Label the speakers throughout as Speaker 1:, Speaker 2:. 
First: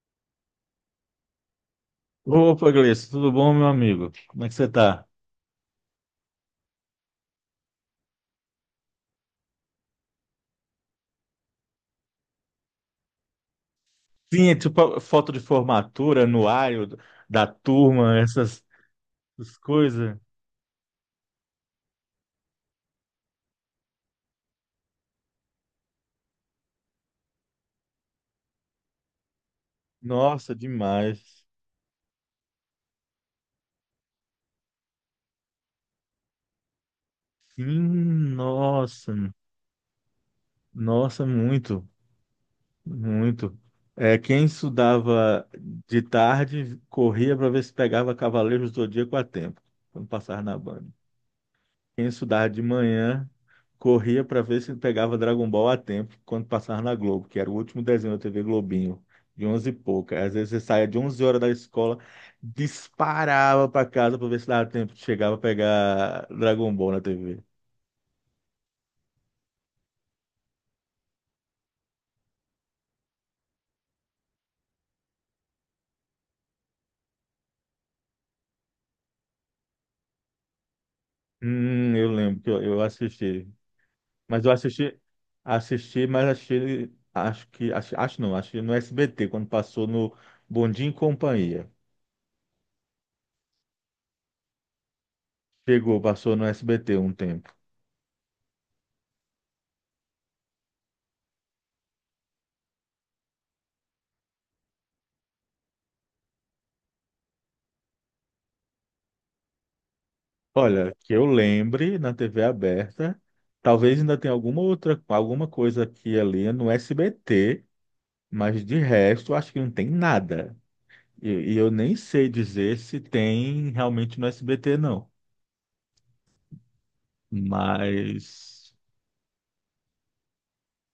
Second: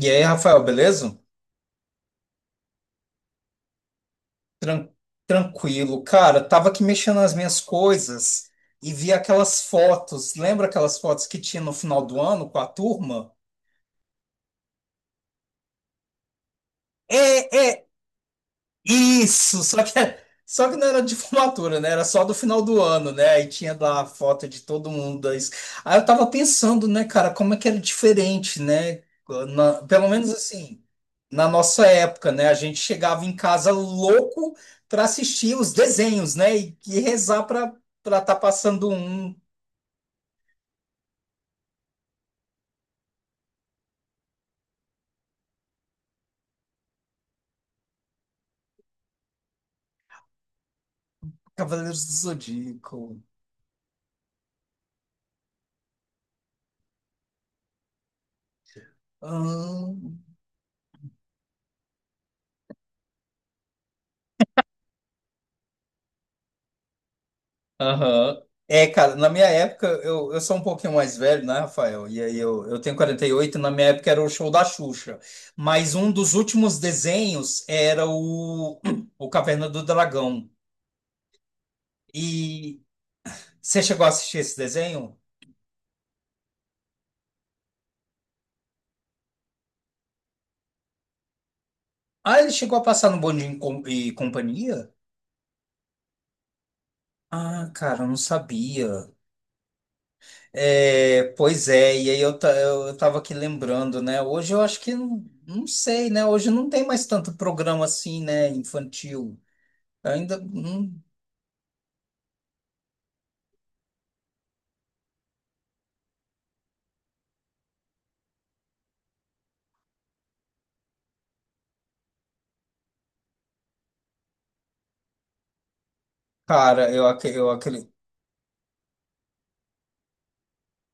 Speaker 1: E aí, Rafael, beleza?
Speaker 2: Opa, Gleice, tudo bom, meu amigo? Como é que você
Speaker 1: Tran-
Speaker 2: tá?
Speaker 1: Tranquilo. Cara, tava aqui mexendo nas minhas coisas e vi aquelas fotos. Lembra aquelas fotos que tinha no final do ano com a turma?
Speaker 2: Sim, é tipo foto de formatura, anuário da
Speaker 1: É.
Speaker 2: turma, essas
Speaker 1: Isso, só que,
Speaker 2: coisas.
Speaker 1: só que não era de formatura, né? Era só do final do ano, né? Aí tinha lá a foto de todo mundo. Aí eu tava pensando, né, cara, como é que era diferente, né? Pelo menos
Speaker 2: Nossa,
Speaker 1: assim,
Speaker 2: demais.
Speaker 1: na nossa época, né? A gente chegava em casa louco para assistir os desenhos, né? E rezar para
Speaker 2: Sim,
Speaker 1: tá passando
Speaker 2: nossa,
Speaker 1: um
Speaker 2: nossa, muito, muito. É, quem estudava de tarde corria para ver se pegava Cavaleiros do Zodíaco a tempo, quando passava na banca.
Speaker 1: Cavaleiros
Speaker 2: Quem
Speaker 1: do
Speaker 2: estudava de
Speaker 1: Zodíaco.
Speaker 2: manhã corria para ver se pegava Dragon Ball a tempo quando passava na Globo, que era o último desenho da TV Globinho, de 11 e
Speaker 1: Ah.
Speaker 2: pouca. Às vezes você saía de 11 horas da escola, disparava para casa para ver se dava tempo de chegar para pegar Dragon Ball na TV.
Speaker 1: Aham. É, cara, na minha época, eu sou um pouquinho mais velho, né, Rafael? E aí eu tenho 48, na minha época era o show da Xuxa. Mas um dos últimos desenhos era o, o Caverna do Dragão.
Speaker 2: Eu lembro que eu
Speaker 1: E
Speaker 2: assisti.
Speaker 1: você chegou a assistir
Speaker 2: Mas eu
Speaker 1: esse
Speaker 2: assisti,
Speaker 1: desenho?
Speaker 2: assisti, mas achei, acho que, acho, acho não, acho que no SBT, quando passou no Bom Dia e Companhia.
Speaker 1: Ah, ele chegou a passar no Bom Dia e Companhia?
Speaker 2: Chegou, passou no SBT um tempo.
Speaker 1: Ah, cara, eu não sabia. É, pois é, e aí eu, eu tava aqui lembrando, né? Hoje eu acho que, não não sei, né? Hoje não tem mais tanto programa assim, né, infantil. Ainda.
Speaker 2: Olha, que eu lembre na TV aberta, talvez ainda tenha alguma outra, alguma coisa aqui e ali no SBT, mas de resto acho que não tem nada. E, e eu nem sei dizer se tem realmente no SBT, não.
Speaker 1: Cara, eu, aque- eu aquele.
Speaker 2: Mas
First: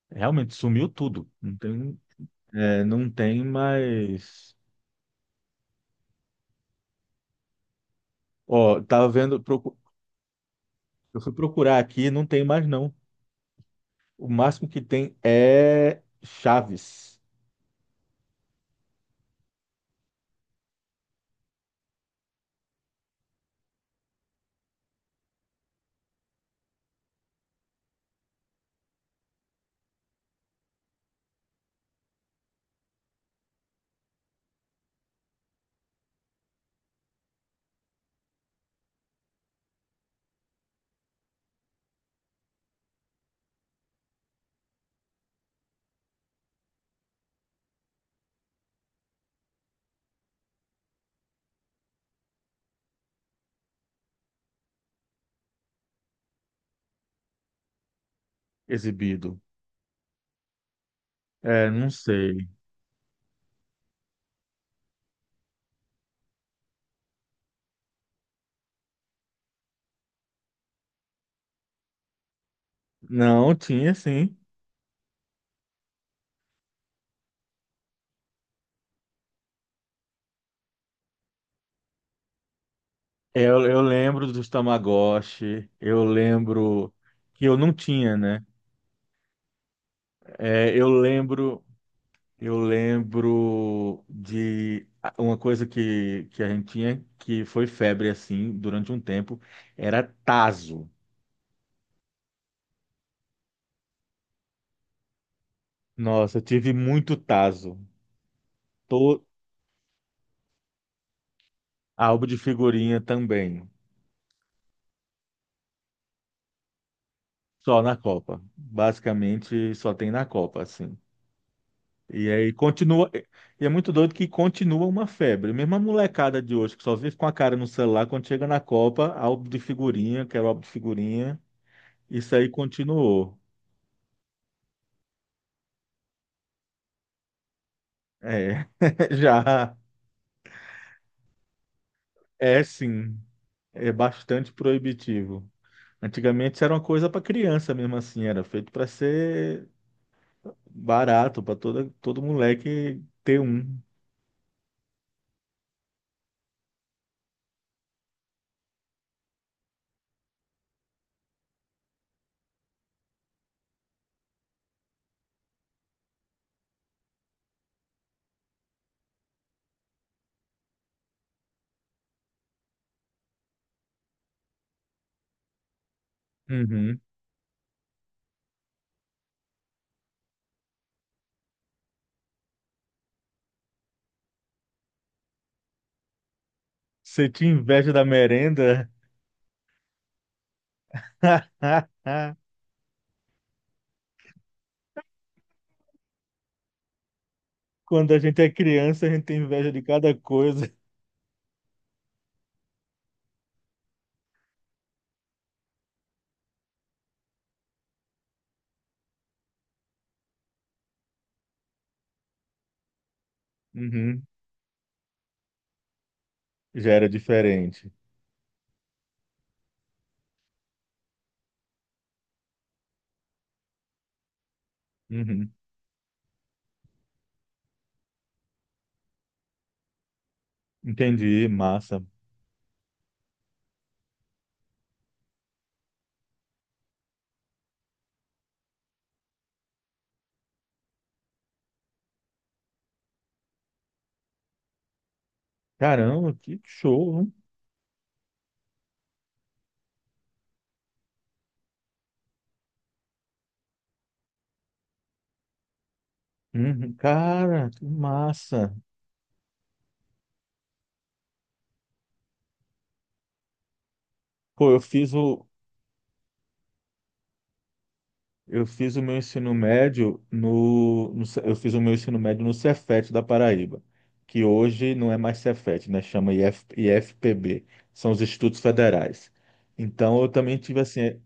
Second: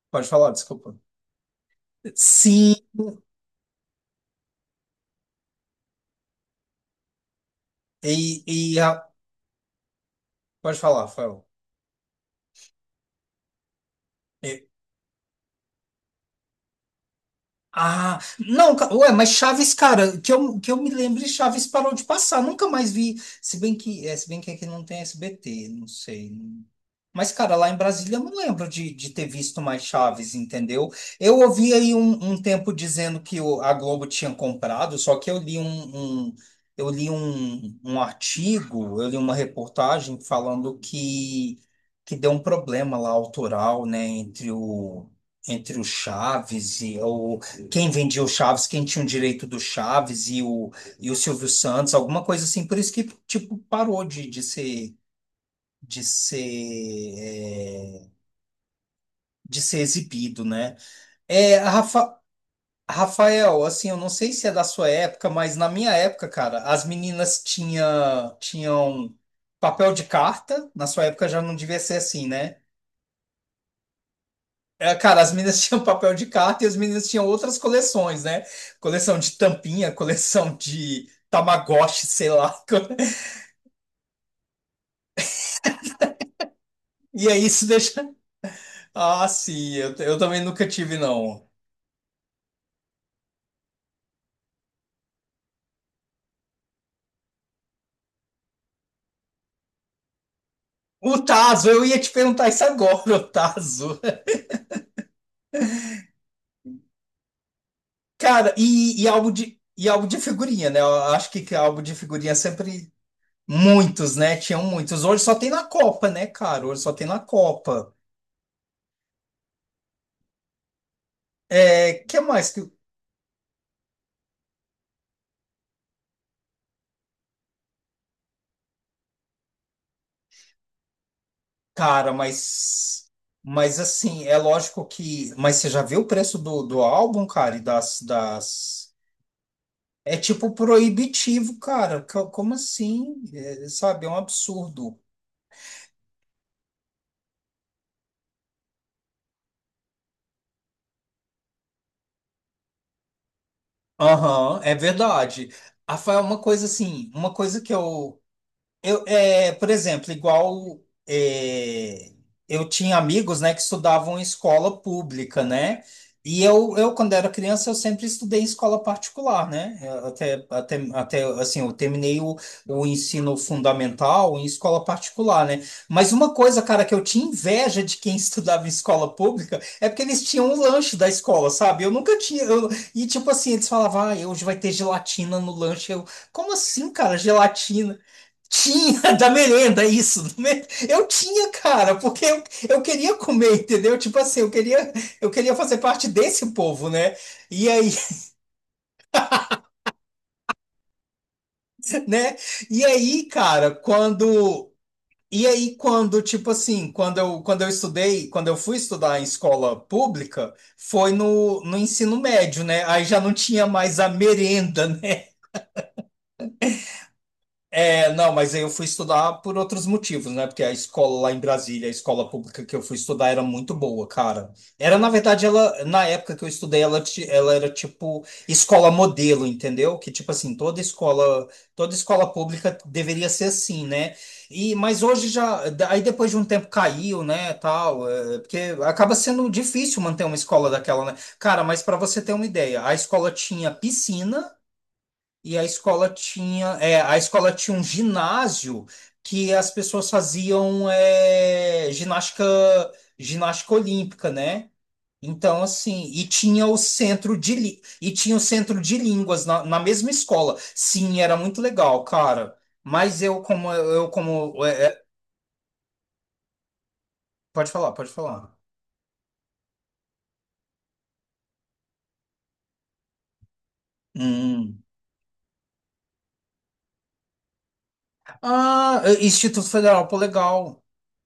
Speaker 1: Pode falar,
Speaker 2: realmente sumiu
Speaker 1: desculpa.
Speaker 2: tudo. Não tem,
Speaker 1: Sim,
Speaker 2: é, não tem mais.
Speaker 1: e, e
Speaker 2: Ó,
Speaker 1: a-
Speaker 2: tava vendo,
Speaker 1: pode falar,
Speaker 2: eu fui
Speaker 1: Rafael.
Speaker 2: procurar aqui, não tem mais não. O máximo que tem é Chaves
Speaker 1: Ah, não, ué, mas Chaves, cara, que eu me lembre, Chaves parou de passar, nunca mais vi. Se bem que, é, se bem que aqui não tem SBT, não sei. Mas, cara, lá em Brasília eu não lembro de ter visto mais Chaves, entendeu? Eu ouvi aí um tempo dizendo que a Globo tinha comprado, só que eu li um, eu li um, um artigo, eu li uma reportagem falando que deu um problema lá autoral, né, entre o, entre o Chaves e o quem vendia o Chaves, quem tinha o direito do Chaves e o Silvio Santos, alguma coisa assim. Por isso que, tipo, parou de ser, é,
Speaker 2: exibido.
Speaker 1: de ser exibido, né? É,
Speaker 2: É, não sei.
Speaker 1: Rafael, assim, eu não sei se é da sua época, mas na minha época, cara, as meninas tinham papel de carta. Na sua época já não devia ser assim, né?
Speaker 2: Não, tinha sim.
Speaker 1: É, cara, as meninas tinham papel de carta e as meninas tinham outras coleções, né? Coleção de tampinha, coleção de Tamagotchi, sei lá.
Speaker 2: É, eu lembro dos Tamagotchi, eu lembro
Speaker 1: E aí
Speaker 2: que eu
Speaker 1: isso
Speaker 2: não
Speaker 1: deixa.
Speaker 2: tinha, né?
Speaker 1: Ah, sim, eu também nunca
Speaker 2: É, eu
Speaker 1: tive, não.
Speaker 2: lembro, eu lembro de uma coisa que a gente tinha que foi febre assim durante um tempo, era taso.
Speaker 1: O Tazo, eu ia te perguntar isso agora, o Tazo.
Speaker 2: Nossa, eu tive muito taso.
Speaker 1: Cara, e, e
Speaker 2: Tô
Speaker 1: álbum de, e álbum de figurinha, né? Eu acho que álbum de
Speaker 2: álbum
Speaker 1: figurinha
Speaker 2: de
Speaker 1: sempre.
Speaker 2: figurinha também,
Speaker 1: Muitos, né? Tinham muitos. Hoje só tem na Copa, né, cara? Hoje só tem na
Speaker 2: só
Speaker 1: Copa.
Speaker 2: na Copa. Basicamente só tem na Copa, assim.
Speaker 1: É, que
Speaker 2: E
Speaker 1: mais.
Speaker 2: aí continua. E é muito doido que continua uma febre. Mesmo a molecada de hoje, que só vive com a cara no celular, quando chega na Copa, álbum de figurinha, quero álbum de figurinha.
Speaker 1: Cara,
Speaker 2: Isso aí
Speaker 1: mas.
Speaker 2: continuou.
Speaker 1: Mas assim, é lógico que. Mas você já viu o preço do, do álbum, cara? E das,
Speaker 2: É,
Speaker 1: das.
Speaker 2: já
Speaker 1: É tipo proibitivo, cara. Como
Speaker 2: é sim,
Speaker 1: assim? É,
Speaker 2: é
Speaker 1: sabe, é um
Speaker 2: bastante
Speaker 1: absurdo.
Speaker 2: proibitivo. Antigamente isso era uma coisa para criança mesmo assim, era feito para ser barato, para toda todo moleque ter um.
Speaker 1: Aham, é verdade. Rafael, uma coisa assim, uma coisa que eu. Eu, é, por exemplo, é, eu tinha amigos, né, que estudavam em escola pública, né? E eu, quando era criança, eu sempre estudei em escola particular, né? Até assim, eu terminei o ensino fundamental em escola particular, né? Mas uma coisa, cara, que
Speaker 2: Uhum.
Speaker 1: eu tinha inveja de quem estudava em escola pública é porque eles tinham o lanche da escola, sabe? Eu nunca tinha. E tipo assim, eles falavam, ah, hoje vai ter gelatina no lanche. Eu, como assim, cara,
Speaker 2: Você tinha inveja
Speaker 1: gelatina?
Speaker 2: da merenda?
Speaker 1: Tinha da merenda, isso. Eu tinha, cara, porque eu queria comer, entendeu? Tipo assim, eu queria fazer parte desse povo, né? E aí,
Speaker 2: Quando a gente é criança, a gente tem inveja de cada coisa.
Speaker 1: né? E aí, cara, quando. E aí, quando, tipo assim, quando eu estudei, quando eu fui estudar em escola pública, foi no, no ensino médio, né? Aí já não tinha mais a
Speaker 2: Uhum.
Speaker 1: merenda, né?
Speaker 2: Já era diferente.
Speaker 1: É, não, mas aí eu fui estudar por outros motivos, né? Porque a escola lá em Brasília, a escola pública que eu fui estudar era muito boa, cara. Era, na verdade,
Speaker 2: Uhum.
Speaker 1: ela, na época que eu estudei, ela, ela era tipo escola modelo, entendeu? Que tipo assim,
Speaker 2: Entendi,
Speaker 1: toda
Speaker 2: massa.
Speaker 1: escola pública deveria ser assim, né? E, mas hoje já, aí depois de um tempo caiu, né, tal, é, porque acaba sendo difícil manter uma escola daquela, né? Cara, mas para você ter uma ideia, a escola tinha piscina, e a escola
Speaker 2: Caramba, que
Speaker 1: tinha, é, a
Speaker 2: show, hein?
Speaker 1: escola tinha um ginásio que as pessoas faziam é, ginástica, ginástica olímpica, né? Então, assim, e tinha o
Speaker 2: Uhum.
Speaker 1: centro de,
Speaker 2: Cara,
Speaker 1: lí-
Speaker 2: que
Speaker 1: e tinha o
Speaker 2: massa.
Speaker 1: centro de línguas na, na mesma escola. Sim, era muito legal, cara. Mas eu como
Speaker 2: Pô,
Speaker 1: é, é, pode falar, pode falar.
Speaker 2: eu fiz o meu ensino médio no, no Ce- eu fiz o meu ensino médio no Cefet da Paraíba, que
Speaker 1: Hum.
Speaker 2: hoje não é mais Cefet, né? Chama IF, IFPB, são os Institutos
Speaker 1: Ah, é,
Speaker 2: Federais.
Speaker 1: Instituto Federal, pô,
Speaker 2: Então eu também tive
Speaker 1: legal.
Speaker 2: assim,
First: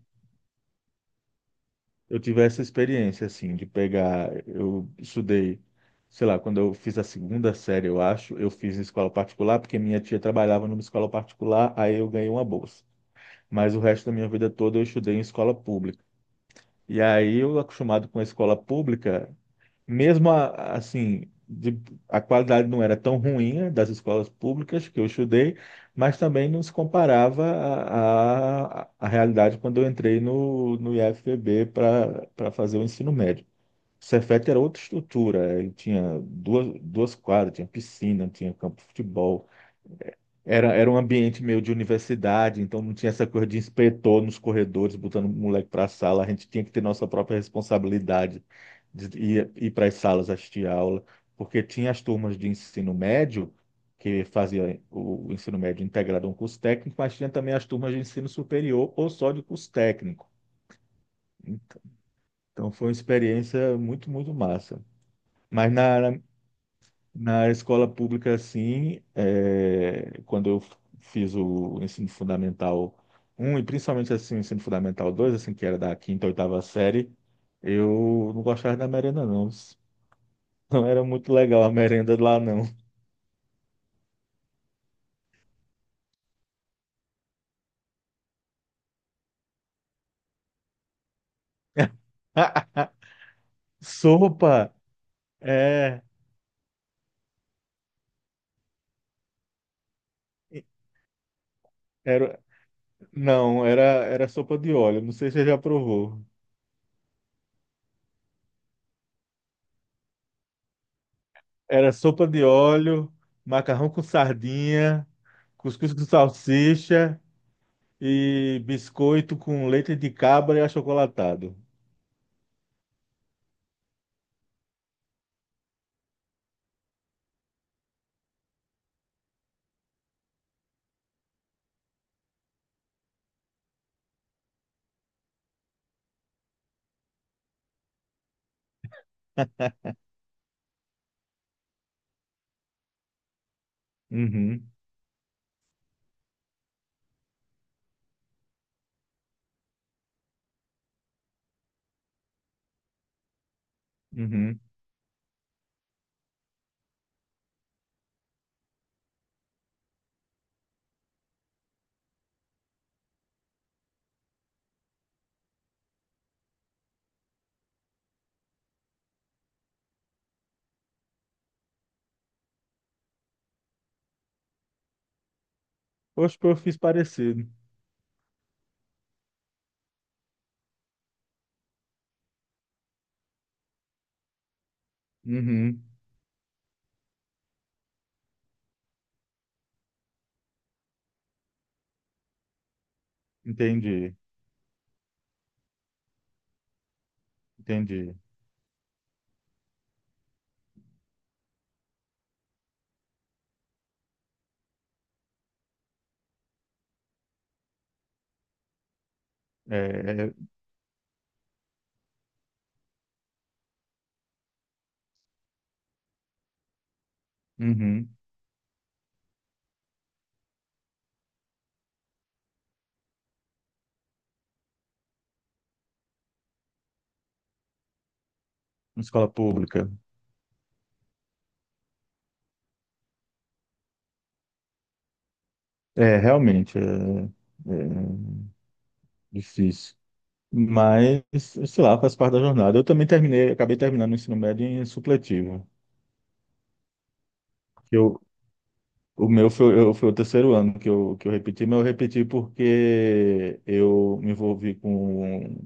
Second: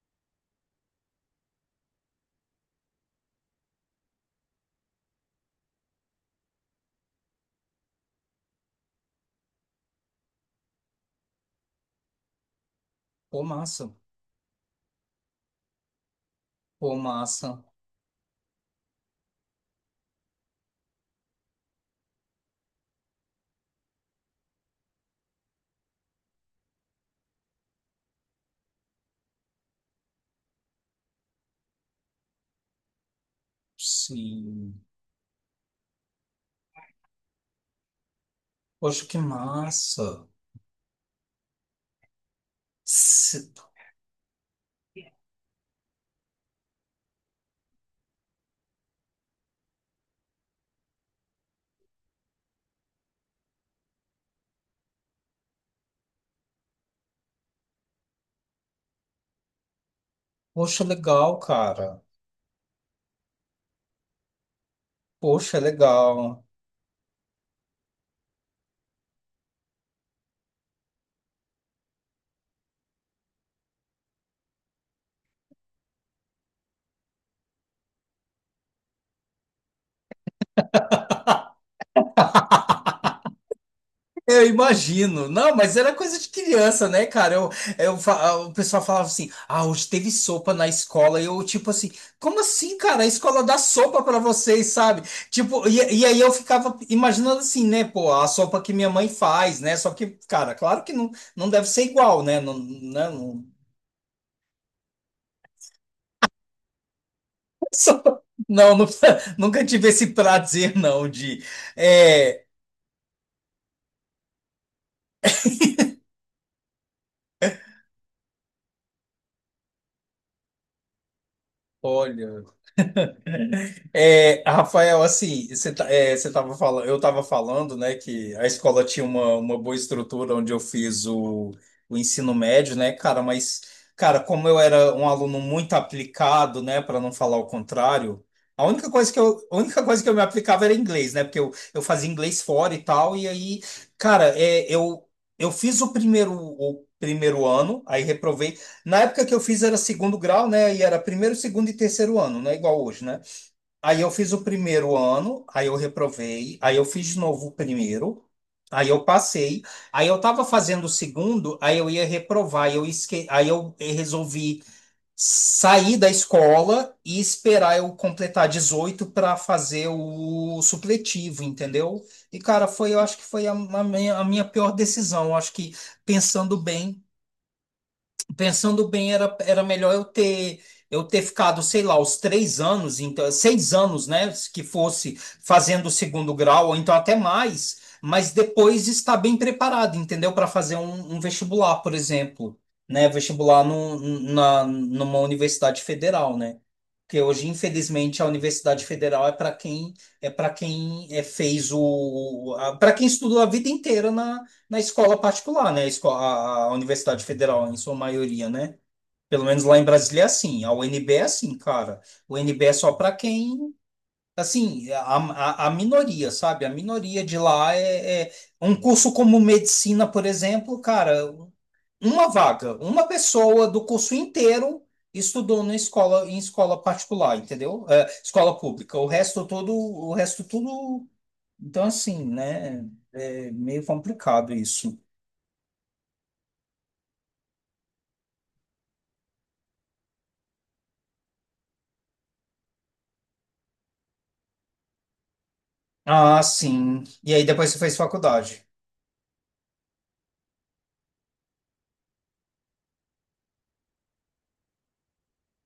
Speaker 2: eu tive essa experiência, assim, de pegar. Eu estudei, sei lá, quando eu fiz a segunda série, eu acho, eu fiz em escola particular, porque minha tia trabalhava numa escola particular, aí eu ganhei uma bolsa.
Speaker 1: Pô,
Speaker 2: Mas o
Speaker 1: massa.
Speaker 2: resto da minha vida toda eu estudei em escola pública.
Speaker 1: Pô,
Speaker 2: E aí eu
Speaker 1: massa.
Speaker 2: acostumado com a escola pública, mesmo assim, a qualidade não era tão ruim, né, das escolas públicas que eu estudei, mas também não se comparava à realidade quando eu entrei no IFPB para fazer o ensino médio. O Cefet era
Speaker 1: Sim.
Speaker 2: outra estrutura, ele tinha duas quadras, tinha piscina, tinha campo de
Speaker 1: Poxa, que
Speaker 2: futebol,
Speaker 1: massa.
Speaker 2: era um ambiente meio de universidade, então não tinha essa coisa de inspetor nos corredores, botando o moleque para a sala. A gente tinha que ter nossa própria responsabilidade de ir para as salas assistir a aula, porque tinha as turmas de ensino médio, que fazia o ensino médio integrado a um curso técnico, mas tinha também as turmas de ensino superior ou só de curso técnico.
Speaker 1: Poxa, legal, cara.
Speaker 2: Então foi uma experiência muito, muito massa.
Speaker 1: Poxa,
Speaker 2: Mas na,
Speaker 1: legal.
Speaker 2: na escola pública, sim, é, quando eu fiz o ensino fundamental um e principalmente assim, o ensino fundamental 2 assim, que era da quinta, oitava série, eu não gostava da merenda, não. Não era muito legal a merenda lá, não.
Speaker 1: Eu imagino. Não, mas era coisa de criança, né, cara? Eu, ah, o pessoal falava assim: ah, hoje teve sopa na escola. E eu, tipo assim, como assim, cara? A escola dá sopa pra vocês,
Speaker 2: Sopa!
Speaker 1: sabe? Tipo,
Speaker 2: É.
Speaker 1: e aí eu ficava imaginando assim, né, pô, a sopa que minha mãe faz, né? Só que, cara, claro que não, não deve ser igual, né?
Speaker 2: Era,
Speaker 1: Não, né? Não,
Speaker 2: não, era sopa de óleo. Não sei se você já provou.
Speaker 1: sopa- não, nunca, nunca tive esse prazer, não, de.
Speaker 2: Era sopa de
Speaker 1: É,
Speaker 2: óleo, macarrão com sardinha, cuscuz com salsicha, e biscoito com leite de cabra e achocolatado.
Speaker 1: olha. É, Rafael, assim, você tava falando, eu estava falando, né, que a escola tinha uma boa estrutura onde eu fiz o ensino médio, né, cara, mas, cara, como eu era um aluno muito aplicado, né, para não falar o contrário, a única coisa que eu, a única coisa que eu me aplicava era inglês, né, porque eu fazia inglês fora e tal, e aí, cara,
Speaker 2: Uhum,
Speaker 1: é, eu fiz o primeiro ano, aí reprovei. Na época que eu fiz era segundo grau, né, e era primeiro, segundo e terceiro ano, não é igual hoje, né? Aí eu fiz o
Speaker 2: uhum.
Speaker 1: primeiro ano, aí eu reprovei, aí eu fiz de novo o primeiro, aí eu passei, aí eu estava fazendo o segundo, aí eu ia reprovar, aí eu resolvi sair da escola e esperar eu completar 18 para fazer o supletivo, entendeu? E cara, foi, eu acho que foi a minha pior decisão, eu acho que
Speaker 2: Oxe, pô, eu
Speaker 1: pensando
Speaker 2: fiz
Speaker 1: bem.
Speaker 2: parecido.
Speaker 1: Pensando bem, era, era melhor eu ter ficado, sei lá, os três anos, então, seis anos, né? Que fosse
Speaker 2: Uhum,
Speaker 1: fazendo o segundo grau, ou então até mais, mas depois estar bem preparado, entendeu? Para fazer um, um vestibular, por exemplo, né? Vestibular no,
Speaker 2: entendi,
Speaker 1: na, numa universidade federal, né? Porque hoje,
Speaker 2: entendi.
Speaker 1: infelizmente, a Universidade Federal é para quem é para quem é, fez o para quem estudou a vida inteira na na escola particular, né? A Universidade Federal, em sua maioria, né? Pelo menos
Speaker 2: É,
Speaker 1: lá em Brasília é
Speaker 2: é,
Speaker 1: assim. A UNB é assim, cara. O UNB é só para quem. Assim, a minoria, sabe? A minoria de lá
Speaker 2: uhum,
Speaker 1: é, é. Um curso como medicina, por exemplo, cara, uma vaga, uma pessoa do curso inteiro estudou na escola, em escola particular, entendeu? É, escola pública. O
Speaker 2: escola
Speaker 1: resto todo,
Speaker 2: pública.
Speaker 1: o resto tudo. Então, assim, né? É meio complicado isso.
Speaker 2: É, realmente, é difícil. Mas, sei lá, faz parte da jornada. Eu também terminei, acabei terminando o ensino médio em supletivo.
Speaker 1: Ah, sim. E aí depois você fez
Speaker 2: que Eu,
Speaker 1: faculdade.
Speaker 2: o meu foi, eu, foi o terceiro ano que eu repeti, mas eu repeti porque eu me envolvi com.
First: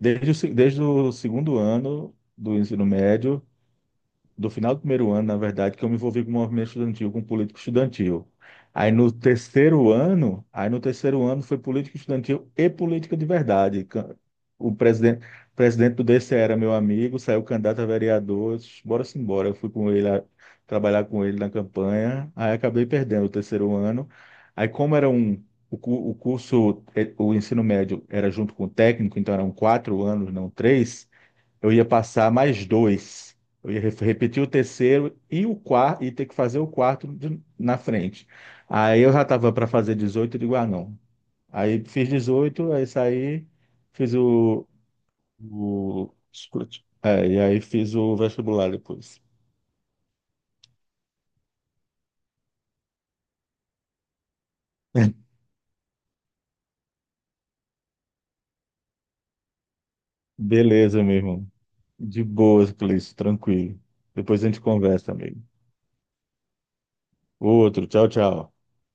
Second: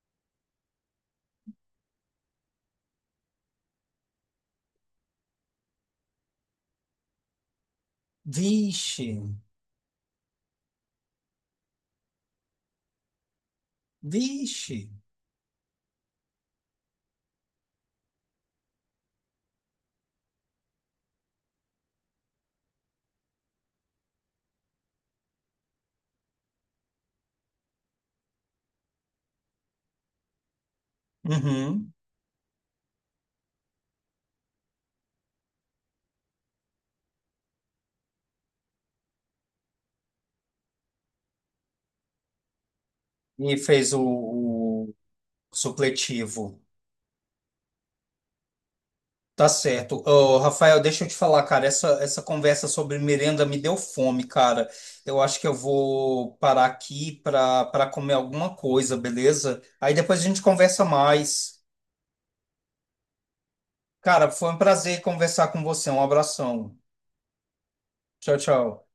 Speaker 2: Desde o, se- desde o segundo ano do ensino médio, do final do primeiro ano, na verdade, que eu me envolvi com o movimento estudantil, com político estudantil. Aí
Speaker 1: Vixe,
Speaker 2: no terceiro ano, aí no terceiro ano foi política estudantil e política de verdade. O
Speaker 1: vixe.
Speaker 2: presidente, presidente do DCE era meu amigo, saiu candidato a vereador, eu disse, bora sim, bora. Eu fui com ele a, trabalhar com ele na campanha, aí acabei perdendo o terceiro ano. Aí como era um o curso, o ensino médio era junto com o técnico, então eram 4 anos, não três, eu ia
Speaker 1: Uhum.
Speaker 2: passar mais dois. Eu ia repetir o terceiro e o quarto, e ter que fazer o quarto na frente. Aí eu já estava para fazer 18. Eu digo, ah, não. Aí fiz 18, aí saí,
Speaker 1: E fez
Speaker 2: fiz o,
Speaker 1: o
Speaker 2: o...
Speaker 1: supletivo.
Speaker 2: É, e aí fiz o vestibular depois.
Speaker 1: Tá certo. Ô, Rafael, deixa eu te falar, cara, essa conversa sobre merenda me deu fome, cara. Eu acho que eu vou parar aqui para para comer alguma coisa, beleza? Aí depois a gente conversa
Speaker 2: Beleza, meu irmão.
Speaker 1: mais.
Speaker 2: De boas, Cleice, tranquilo.
Speaker 1: Cara,
Speaker 2: Depois a
Speaker 1: foi um
Speaker 2: gente
Speaker 1: prazer
Speaker 2: conversa, amigo.
Speaker 1: conversar com você. Um abração.
Speaker 2: Outro, tchau,
Speaker 1: Tchau,
Speaker 2: tchau.
Speaker 1: tchau.